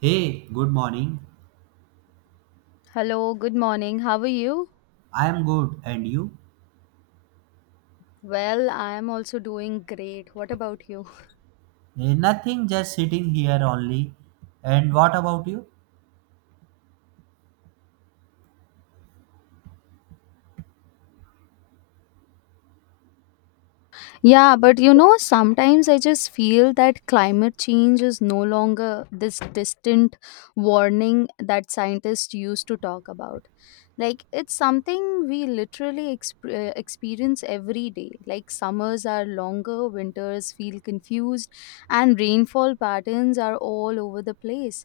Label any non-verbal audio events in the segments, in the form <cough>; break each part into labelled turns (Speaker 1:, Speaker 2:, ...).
Speaker 1: Hey, good morning.
Speaker 2: Hello, good morning. How are you?
Speaker 1: I am good, and you?
Speaker 2: Well, I am also doing great. What about you?
Speaker 1: Nothing, just sitting here only. And what about you?
Speaker 2: Yeah, but you know, sometimes I just feel that climate change is no longer this distant warning that scientists used to talk about. Like it's something we literally experience every day. Like summers are longer, winters feel confused, and rainfall patterns are all over the place.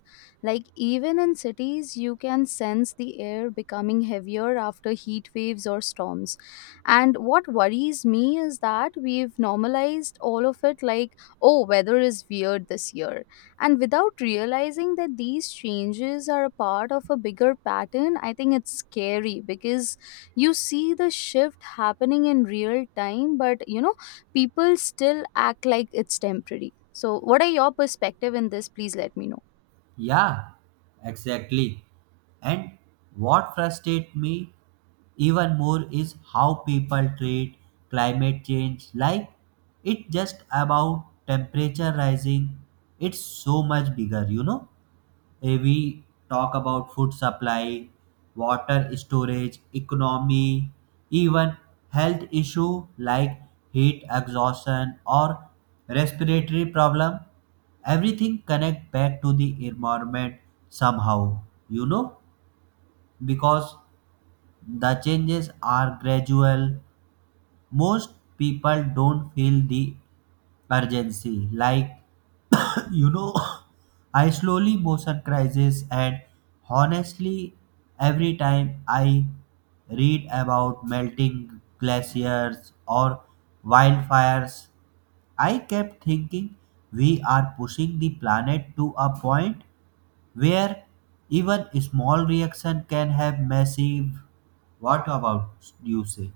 Speaker 2: Like even in cities you can sense the air becoming heavier after heat waves or storms. And what worries me is that we've normalized all of it, like, oh, weather is weird this year, and without realizing that these changes are a part of a bigger pattern. I think it's scary because you see the shift happening in real time, but, you know, people still act like it's temporary. So what are your perspective in this? Please let me know.
Speaker 1: Yeah, exactly. And what frustrates me even more is how people treat climate change like it's just about temperature rising. It's so much bigger, you know? We talk about food supply, water storage, economy, even health issue like heat exhaustion or respiratory problem. Everything connect back to the environment somehow, you know, because the changes are gradual. Most people don't feel the urgency like you know, <laughs> I slowly motion crisis, and honestly, every time I read about melting glaciers or wildfires, I kept thinking we are pushing the planet to a point where even small reaction can have massive. What about you say?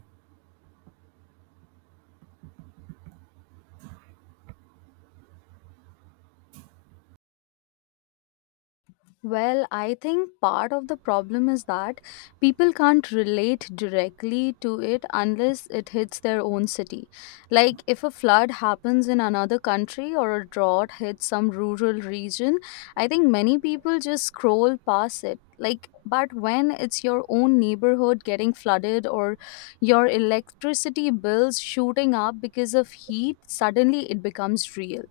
Speaker 2: Well, I think part of the problem is that people can't relate directly to it unless it hits their own city. Like, if a flood happens in another country or a drought hits some rural region, I think many people just scroll past it. Like, but when it's your own neighborhood getting flooded or your electricity bills shooting up because of heat, suddenly it becomes real.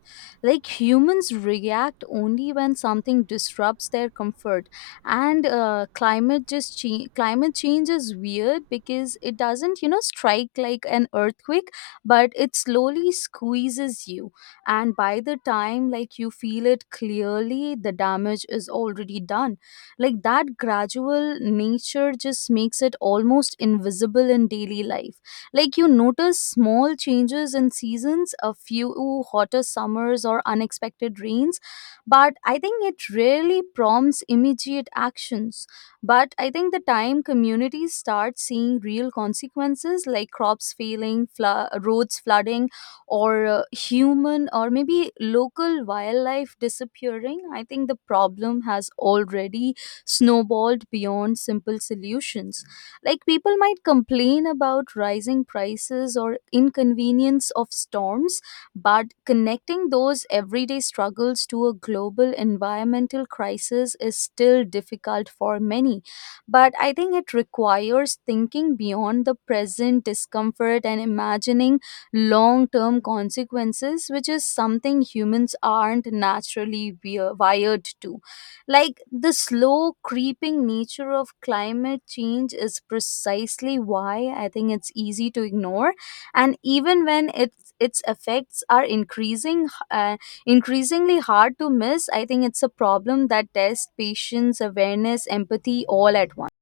Speaker 2: Like humans react only when something disrupts their comfort. And climate change is weird because it doesn't, you know, strike like an earthquake, but it slowly squeezes you. And by the time, like, you feel it clearly, the damage is already done. Like that gradual nature just makes it almost invisible in daily life. Like you notice small changes in seasons, a few hotter summers or unexpected rains, but I think it really prompts immediate actions. But I think the time communities start seeing real consequences like crops failing, roads flooding, or human or maybe local wildlife disappearing, I think the problem has already snowballed beyond simple solutions. Like people might complain about rising prices or inconvenience of storms, but connecting those everyday struggles to a global environmental crisis is still difficult for many. But I think it requires thinking beyond the present discomfort and imagining long term consequences, which is something humans aren't naturally wired to. Like the slow creeping nature of climate change is precisely why I think it's easy to ignore. And even when its effects are increasing, increasingly hard to miss, I think it's a problem that tests patience, awareness, empathy all at once.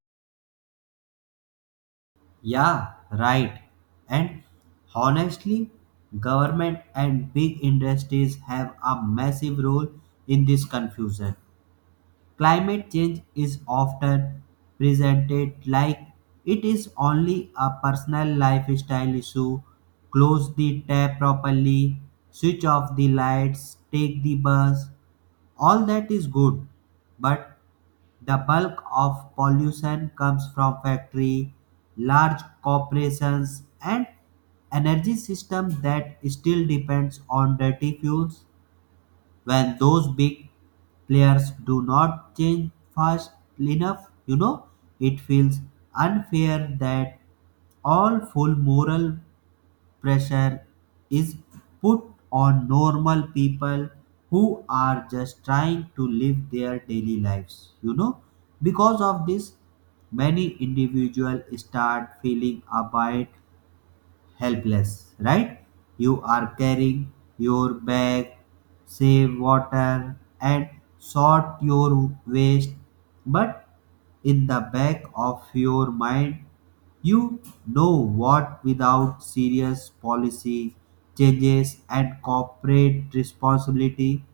Speaker 1: Yeah, right. And honestly, government and big industries have a massive role in this confusion. Climate change is often presented like it is only a personal lifestyle issue. Close the tap properly, switch off the lights, take the bus, all that is good, but the bulk of pollution comes from factory, large corporations and energy system that still depends on dirty fuels. When those big players do not change fast enough, you know, it feels unfair that all full moral pressure is put on normal people who are just trying to live their daily lives, you know. Because of this, many individuals start feeling a bit helpless, right? You are carrying your bag, save water, and sort your waste, but in the back of your mind, you know what, without serious policy changes and corporate responsibility,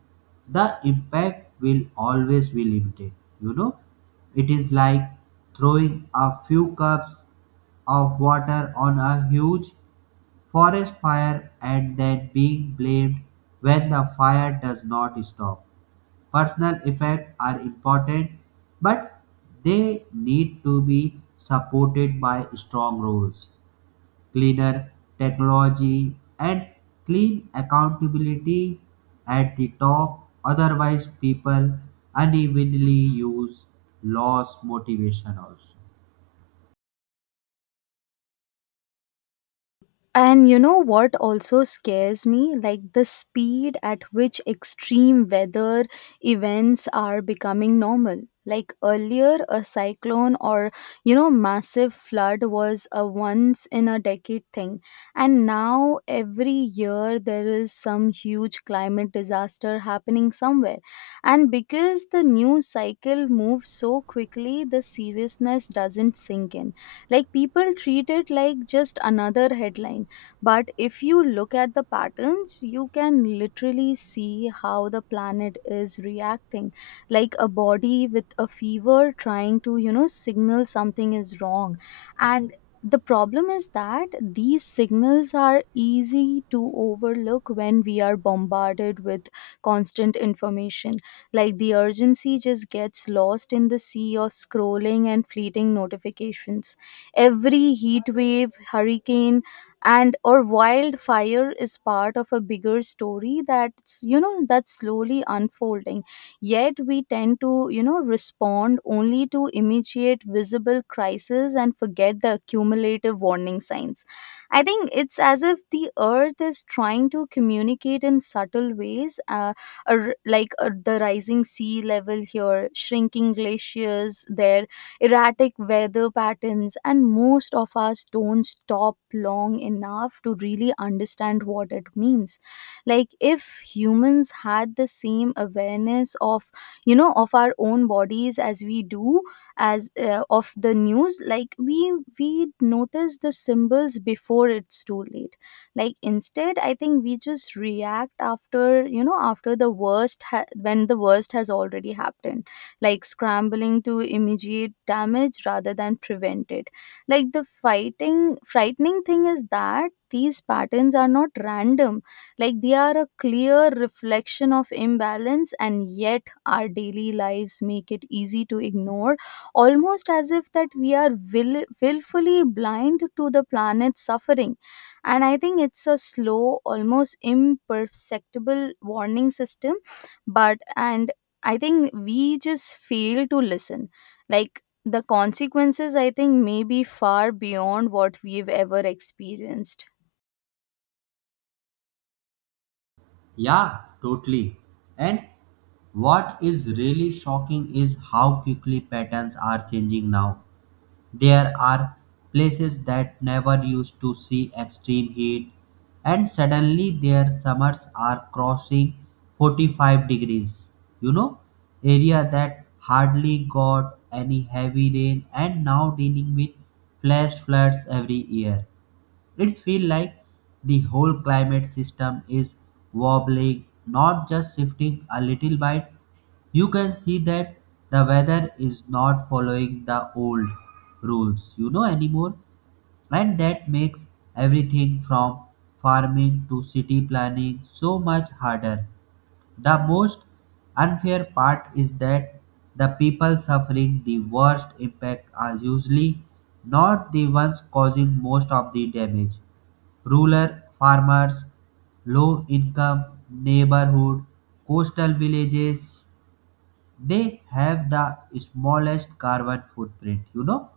Speaker 1: the impact will always be limited. You know, it is like throwing a few cups of water on a huge forest fire and then being blamed when the fire does not stop. Personal effects are important, but they need to be supported by strong rules, cleaner technology, and clean accountability at the top. Otherwise, people unevenly use loss motivation also.
Speaker 2: And you know what also scares me? Like the speed at which extreme weather events are becoming normal. Like earlier, a cyclone or, you know, massive flood was a once in a decade thing. And now, every year, there is some huge climate disaster happening somewhere. And because the news cycle moves so quickly, the seriousness doesn't sink in. Like people treat it like just another headline. But if you look at the patterns, you can literally see how the planet is reacting, like a body with a fever trying to, you know, signal something is wrong. And the problem is that these signals are easy to overlook when we are bombarded with constant information. Like the urgency just gets lost in the sea of scrolling and fleeting notifications. Every heat wave, hurricane, and or wildfire is part of a bigger story that's, you know, that's slowly unfolding. Yet we tend to, you know, respond only to immediate visible crisis and forget the cumulative warning signs. I think it's as if the earth is trying to communicate in subtle ways, the rising sea level here, shrinking glaciers there, erratic weather patterns, and most of us don't stop long enough to really understand what it means. Like, if humans had the same awareness of, you know, of our own bodies as we do as of the news, like we notice the symbols before it's too late. Like instead, I think we just react after, you know, after the when the worst has already happened, like scrambling to immediate damage rather than prevent it. Like the fighting frightening thing is that these patterns are not random. Like they are a clear reflection of imbalance, and yet our daily lives make it easy to ignore, almost as if that we are willfully blind to the planet's suffering. And I think it's a slow, almost imperceptible warning system, but and I think we just fail to listen. Like the consequences, I think, may be far beyond what we've ever experienced.
Speaker 1: Yeah, totally. And what is really shocking is how quickly patterns are changing now. There are places that never used to see extreme heat, and suddenly their summers are crossing 45 degrees. You know, area that hardly got any heavy rain and now dealing with flash floods every year. It's feel like the whole climate system is wobbling, not just shifting a little bit. You can see that the weather is not following the old rules, you know, anymore. And that makes everything from farming to city planning so much harder. The most unfair part is that the people suffering the worst impact are usually not the ones causing most of the damage. Rural farmers, low-income neighborhood, coastal villages, they have the smallest carbon footprint, you know,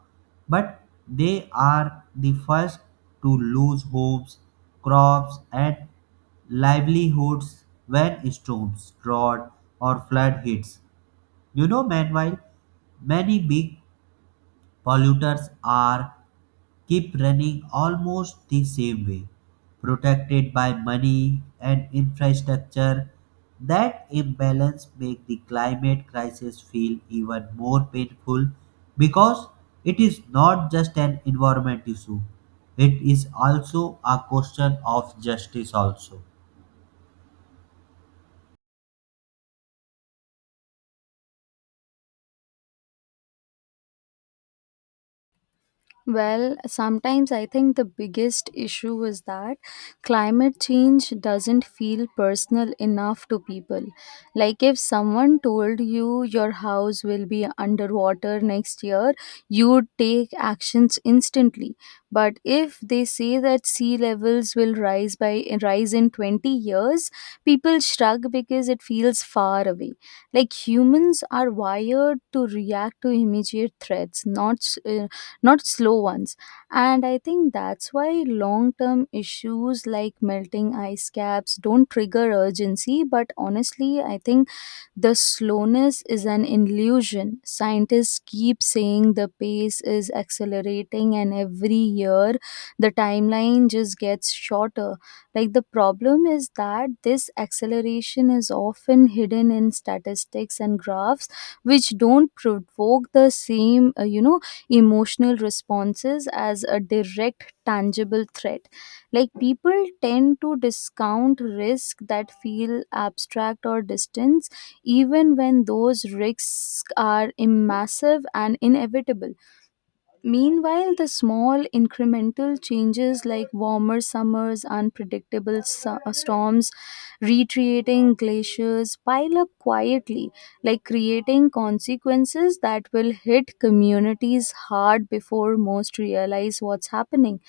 Speaker 1: but they are the first to lose homes, crops, and livelihoods when storms, drought, or flood hits. You know, meanwhile, many big polluters are keep running almost the same way, protected by money and infrastructure. That imbalance makes the climate crisis feel even more painful because it is not just an environment issue, it is also a question of justice also.
Speaker 2: Well, sometimes I think the biggest issue is that climate change doesn't feel personal enough to people. Like, if someone told you your house will be underwater next year, you'd take actions instantly. But if they say that sea levels will rise in 20 years, people shrug because it feels far away. Like humans are wired to react to immediate threats, not uh, not slow ones. And I think that's why long term issues like melting ice caps don't trigger urgency. But honestly, I think the slowness is an illusion. Scientists keep saying the pace is accelerating, and every year the timeline just gets shorter. Like the problem is that this acceleration is often hidden in statistics and graphs, which don't provoke the same, you know, emotional responses as a direct, tangible threat. Like people tend to discount risks that feel abstract or distant, even when those risks are massive and inevitable. Meanwhile, the small incremental changes like warmer summers, unpredictable storms, retreating glaciers pile up quietly, like creating consequences that will hit communities hard before most realize what's happening.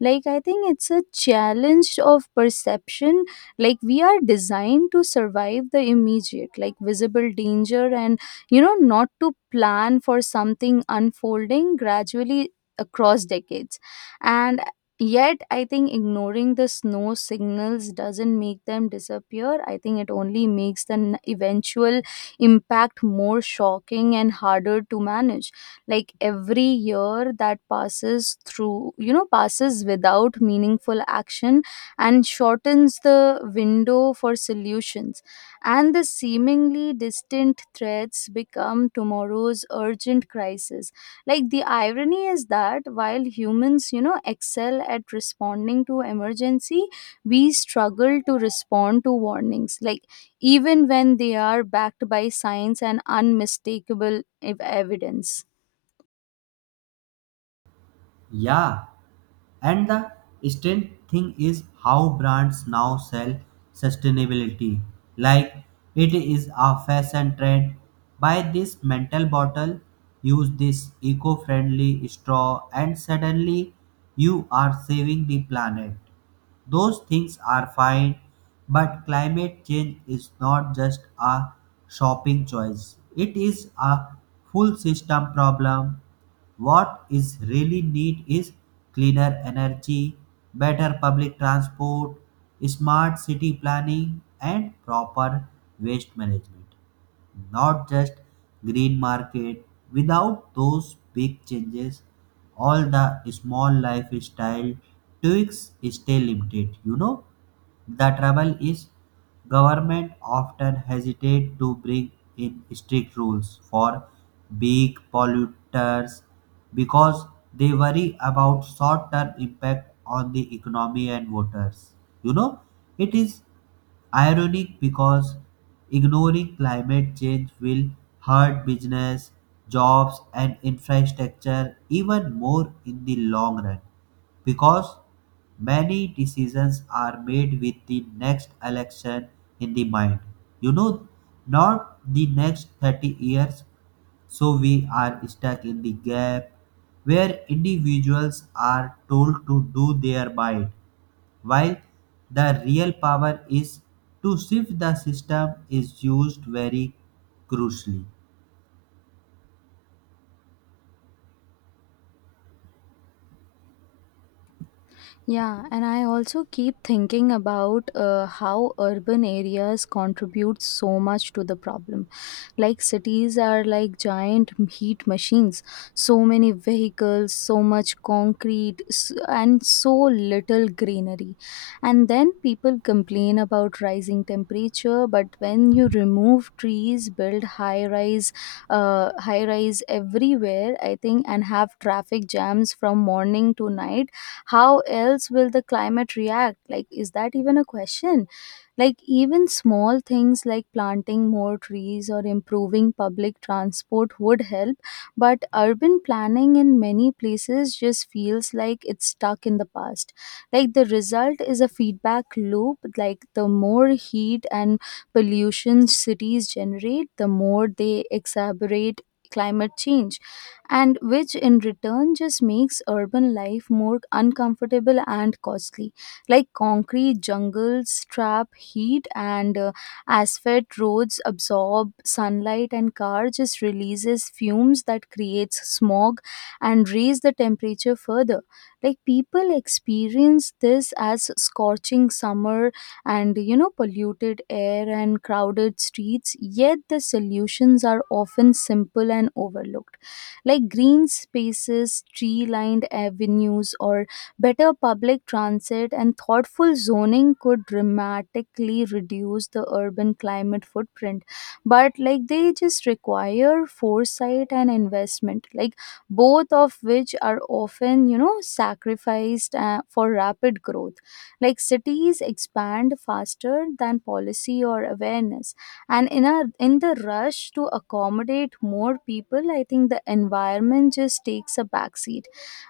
Speaker 2: Like, I think it's a challenge of perception. Like, we are designed to survive the immediate, like visible danger, and, you know, not to plan for something unfolding gradually across decades. And yet I think ignoring the snow signals doesn't make them disappear. I think it only makes the eventual impact more shocking and harder to manage. Like every year that passes through you know passes without meaningful action and shortens the window for solutions, and the seemingly distant threats become tomorrow's urgent crisis. Like the irony is that while humans, you know, excel at responding to emergency, we struggle to respond to warnings. Like even when they are backed by science and unmistakable evidence.
Speaker 1: Yeah. And the strange thing is how brands now sell sustainability like it is a fashion trend. Buy this mental bottle, use this eco friendly straw, and suddenly you are saving the planet. Those things are fine, but climate change is not just a shopping choice, it is a full system problem. What is really need is cleaner energy, better public transport, smart city planning, and proper waste management, not just green market. Without those big changes, all the small lifestyle tweaks stay limited, you know. The trouble is, government often hesitate to bring in strict rules for big polluters because they worry about short-term impact on the economy and voters. You know, it is ironic because ignoring climate change will hurt business, jobs, and infrastructure even more in the long run, because many decisions are made with the next election in the mind, you know, not the next 30 years. So we are stuck in the gap where individuals are told to do their might, while the real power is to shift the system is used very crucially.
Speaker 2: Yeah, and I also keep thinking about how urban areas contribute so much to the problem. Like cities are like giant heat machines, so many vehicles, so much concrete, and so little greenery. And then people complain about rising temperature, but when you remove trees, build high rise everywhere, I think, and have traffic jams from morning to night, how else will the climate react? Like, is that even a question? Like even small things like planting more trees or improving public transport would help, but urban planning in many places just feels like it's stuck in the past. Like the result is a feedback loop. Like the more heat and pollution cities generate, the more they exacerbate climate change, and which in return just makes urban life more uncomfortable and costly. Like concrete jungles trap heat, and asphalt roads absorb sunlight, and car just releases fumes that creates smog and raise the temperature further. Like people experience this as scorching summer and, you know, polluted air and crowded streets, yet the solutions are often simple and overlooked. Like green spaces, tree lined avenues, or better public transit and thoughtful zoning could dramatically reduce the urban climate footprint. But like they just require foresight and investment, like both of which are often, you know, sacrificed for rapid growth. Like cities expand faster than policy or awareness, and in the rush to accommodate more people, I think the environment just takes a backseat.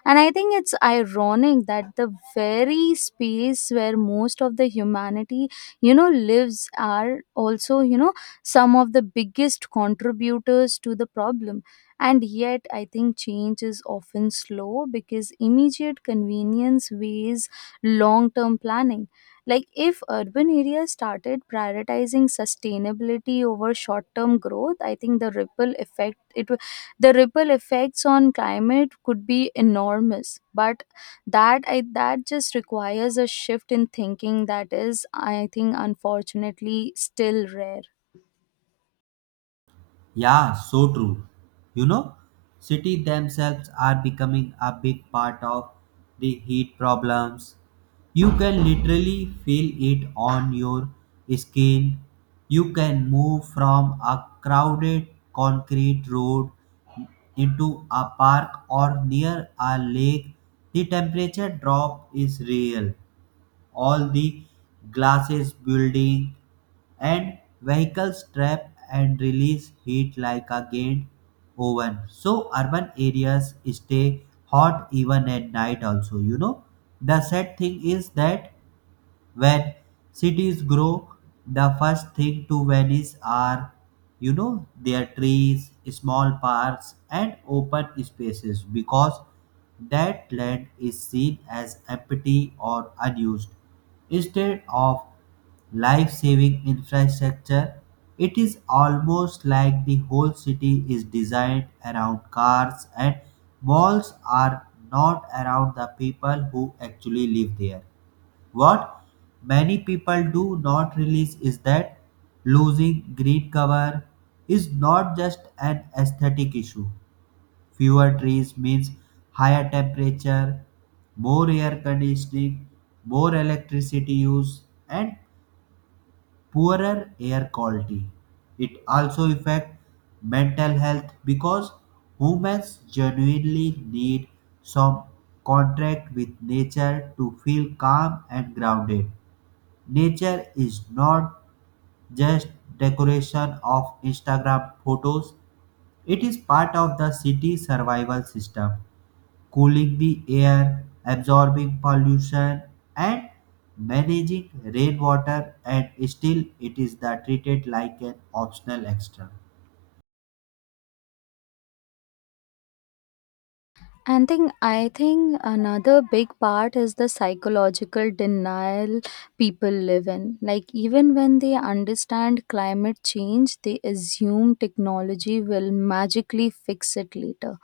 Speaker 2: And I think it's ironic that the very space where most of the humanity, you know, lives are also, you know, some of the biggest contributors to the problem. And yet, I think change is often slow because immediate convenience weighs long term planning. Like, if urban areas started prioritizing sustainability over short term growth, I think the ripple effect, it, w- the ripple effects on climate could be enormous. But that just requires a shift in thinking that is, I think, unfortunately, still rare.
Speaker 1: Yeah, so true. You know, cities themselves are becoming a big part of the heat problems. You can literally feel it on your skin. You can move from a crowded concrete road into a park or near a lake. The temperature drop is real. All the glasses building and vehicles trap and release heat like a gained oven. So urban areas stay hot even at night also, you know. The sad thing is that when cities grow, the first thing to vanish are, you know, their trees, small parks, and open spaces because that land is seen as empty or unused. Instead of life saving infrastructure, it is almost like the whole city is designed around cars and malls are not around the people who actually live there. What many people do not realize is that losing green cover is not just an aesthetic issue. Fewer trees means higher temperature, more air conditioning, more electricity use, and poorer air quality. It also affects mental health because humans genuinely need some contact with nature to feel calm and grounded. Nature is not just decoration of Instagram photos, it is part of the city survival system, cooling the air, absorbing pollution, and managing rainwater, and still it is the treated like an optional extra.
Speaker 2: And think I think another big part is the psychological denial people live in. Like even when they understand climate change, they assume technology will magically fix it later,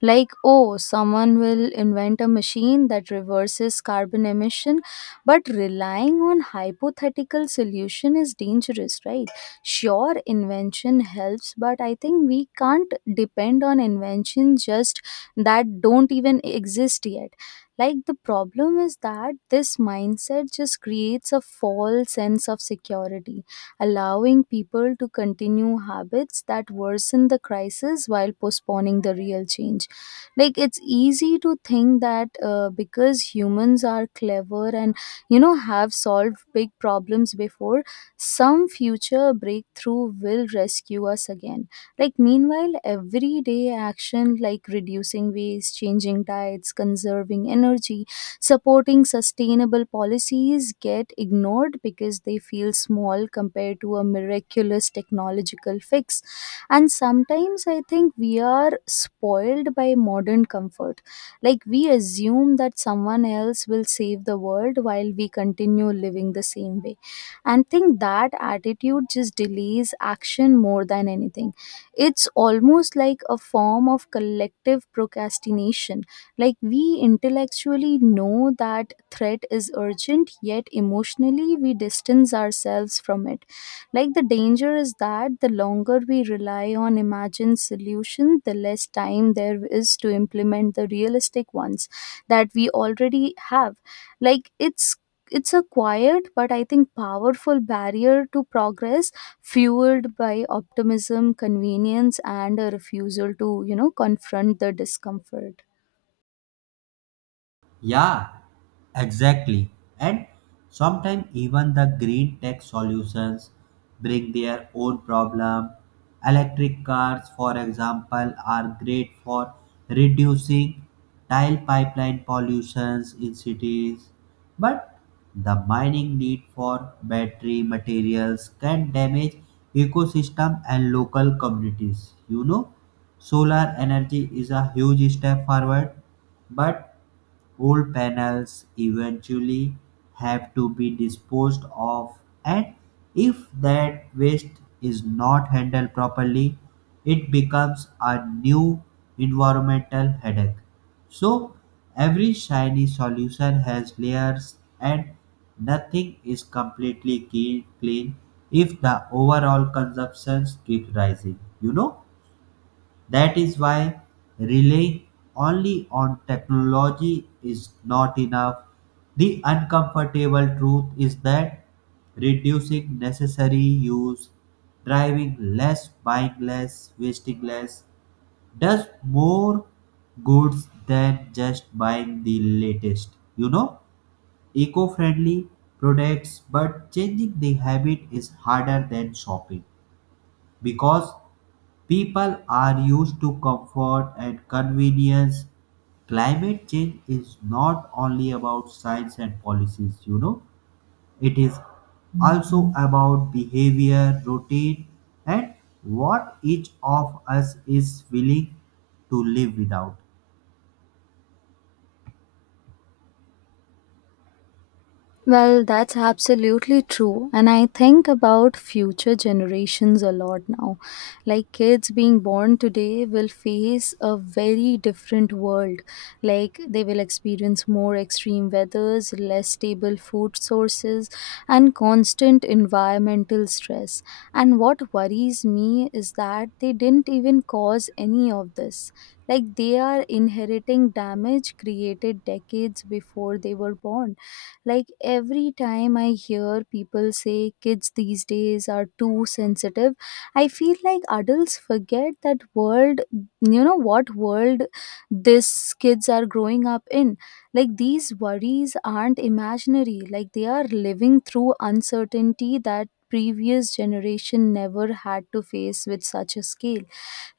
Speaker 2: like, oh, someone will invent a machine that reverses carbon emission. But relying on hypothetical solution is dangerous, right? Sure, invention helps, but I think we can't depend on invention just that don't even exist yet. Like, the problem is that this mindset just creates a false sense of security, allowing people to continue habits that worsen the crisis while postponing the real change. Like, it's easy to think that because humans are clever and have solved big problems before, some future breakthrough will rescue us again. Like, meanwhile, everyday action like reducing waste, changing diets, conserving energy, supporting sustainable policies get ignored because they feel small compared to a miraculous technological fix. And sometimes I think we are spoiled by modern comfort. Like, we assume that someone else will save the world while we continue living the same way, and think that attitude just delays action more than anything. It's almost like a form of collective procrastination. Like, we intellectually know that threat is urgent, yet emotionally we distance ourselves from it. Like, the danger is that the longer we rely on imagined solutions, the less time there is to implement the realistic ones that we already have. Like it's it's a quiet but I think powerful barrier to progress, fueled by optimism, convenience, and a refusal to, confront the discomfort.
Speaker 1: Yeah, exactly. And sometimes even the green tech solutions bring their own problem. Electric cars, for example, are great for reducing tile pipeline pollutions in cities. But the mining need for battery materials can damage ecosystem and local communities. You know, solar energy is a huge step forward, but old panels eventually have to be disposed of, and if that waste is not handled properly, it becomes a new environmental headache. So every shiny solution has layers and nothing is completely clean if the overall consumptions keep rising, you know. That is why relying only on technology is not enough. The uncomfortable truth is that reducing necessary use, driving less, buying less, wasting less, does more goods than just buying the latest, you know, eco friendly products, but changing the habit is harder than shopping because people are used to comfort and convenience. Climate change is not only about science and policies, you know, it is also about behavior, routine, and what each of us is willing to live without.
Speaker 2: Well, that's absolutely true. And I think about future generations a lot now. Like, kids being born today will face a very different world. Like, they will experience more extreme weathers, less stable food sources, and constant environmental stress. And what worries me is that they didn't even cause any of this. Like, they are inheriting damage created decades before they were born. Like, every time I hear people say kids these days are too sensitive, I feel like adults forget that world, what world these kids are growing up in. Like, these worries aren't imaginary. Like, they are living through uncertainty that previous generation never had to face with such a scale,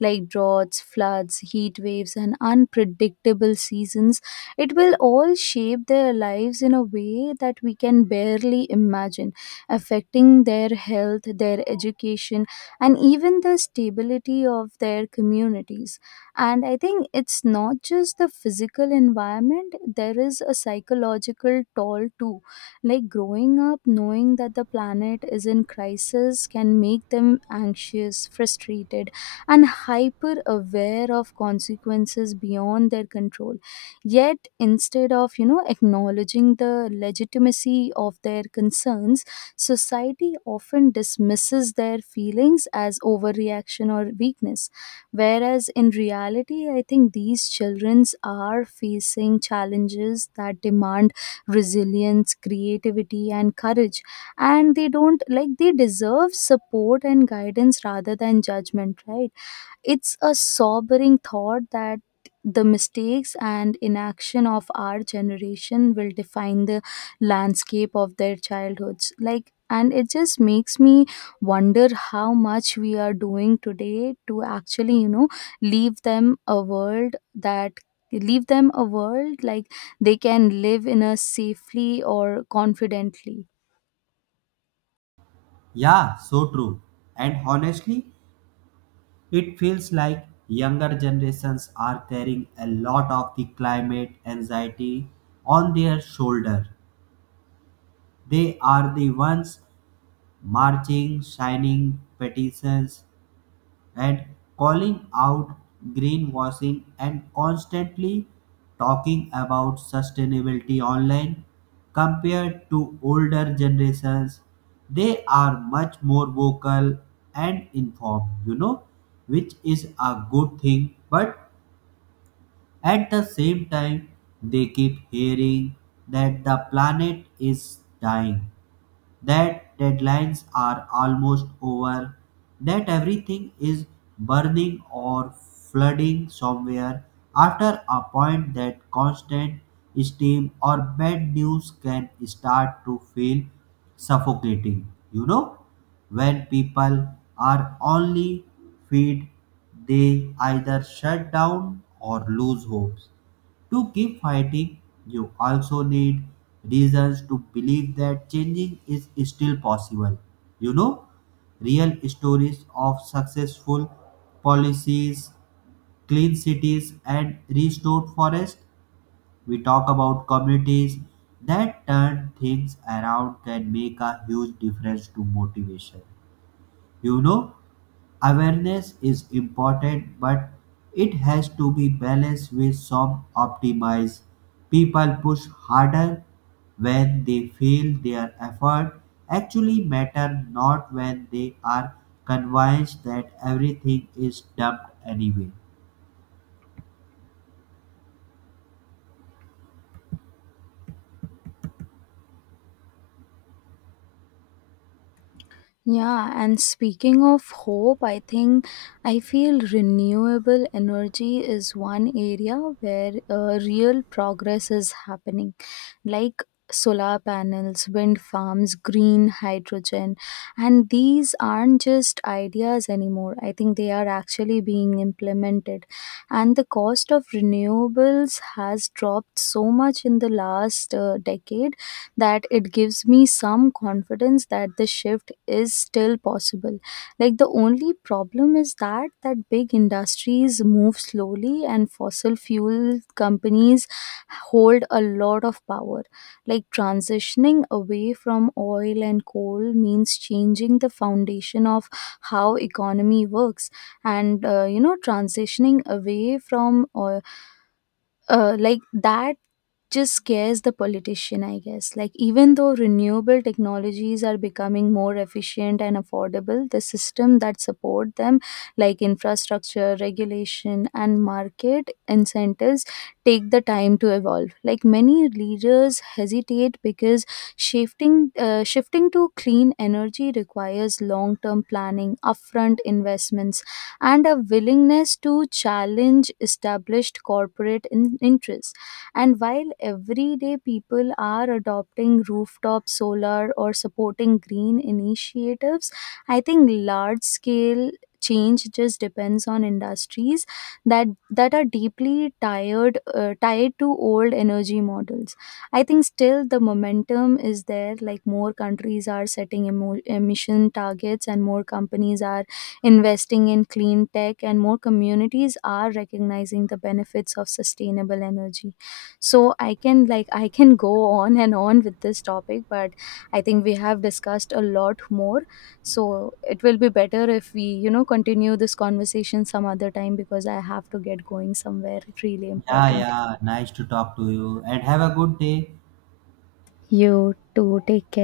Speaker 2: like droughts, floods, heat waves, and unpredictable seasons. It will all shape their lives in a way that we can barely imagine, affecting their health, their education, and even the stability of their communities. And I think it's not just the physical environment, there is a psychological toll too. Like, growing up knowing that the planet is in crisis can make them anxious, frustrated, and hyper aware of consequences beyond their control. Yet instead of acknowledging the legitimacy of their concerns, society often dismisses their feelings as overreaction or weakness, whereas in reality I think these childrens are facing challenges that demand resilience, creativity, and courage. And they don't, like, they deserve support and guidance rather than judgment, right? It's a sobering thought that the mistakes and inaction of our generation will define the landscape of their childhoods. Like, and it just makes me wonder how much we are doing today to actually, leave them a world like they can live in a safely or confidently.
Speaker 1: Yeah, so true. And honestly, it feels like younger generations are carrying a lot of the climate anxiety on their shoulder. They are the ones marching, signing petitions, and calling out greenwashing and constantly talking about sustainability online. Compared to older generations, they are much more vocal and informed, you know, which is a good thing, but at the same time they keep hearing that the planet is dying, that deadlines are almost over, that everything is burning or flooding somewhere. After a point, that constant steam or bad news can start to feel suffocating. You know, when people are only feed, they either shut down or lose hopes. To keep fighting, you also need reasons to believe that changing is still possible. You know, real stories of successful policies, clean cities, and restored forests. We talk about communities that turn things around can make a huge difference to motivation. You know, awareness is important, but it has to be balanced with some optimize. People push harder when they feel their effort actually matter, not when they are convinced that everything is dumped anyway.
Speaker 2: Yeah, and speaking of hope, I think I feel renewable energy is one area where real progress is happening, like solar panels, wind farms, green hydrogen. And these aren't just ideas anymore. I think they are actually being implemented. And the cost of renewables has dropped so much in the last decade, that it gives me some confidence that the shift is still possible. Like, the only problem is that big industries move slowly and fossil fuel companies hold a lot of power. Like, transitioning away from oil and coal means changing the foundation of how economy works. And transitioning away from oil, like that just scares the politician, I guess. Like, even though renewable technologies are becoming more efficient and affordable, the system that support them, like infrastructure, regulation, and market incentives, take the time to evolve. Like, many leaders hesitate because shifting to clean energy requires long term planning, upfront investments, and a willingness to challenge established corporate interests. And while everyday people are adopting rooftop solar or supporting green initiatives, I think large scale change just depends on industries that are deeply tired tied to old energy models. I think still the momentum is there. Like, more countries are setting emission targets, and more companies are investing in clean tech, and more communities are recognizing the benefits of sustainable energy. So I can, like, I can go on and on with this topic, but I think we have discussed a lot more, so it will be better if we, continue this conversation some other time, because I have to get going somewhere really
Speaker 1: Yeah,
Speaker 2: important.
Speaker 1: yeah, nice to talk to you and have a good day.
Speaker 2: You too, take care.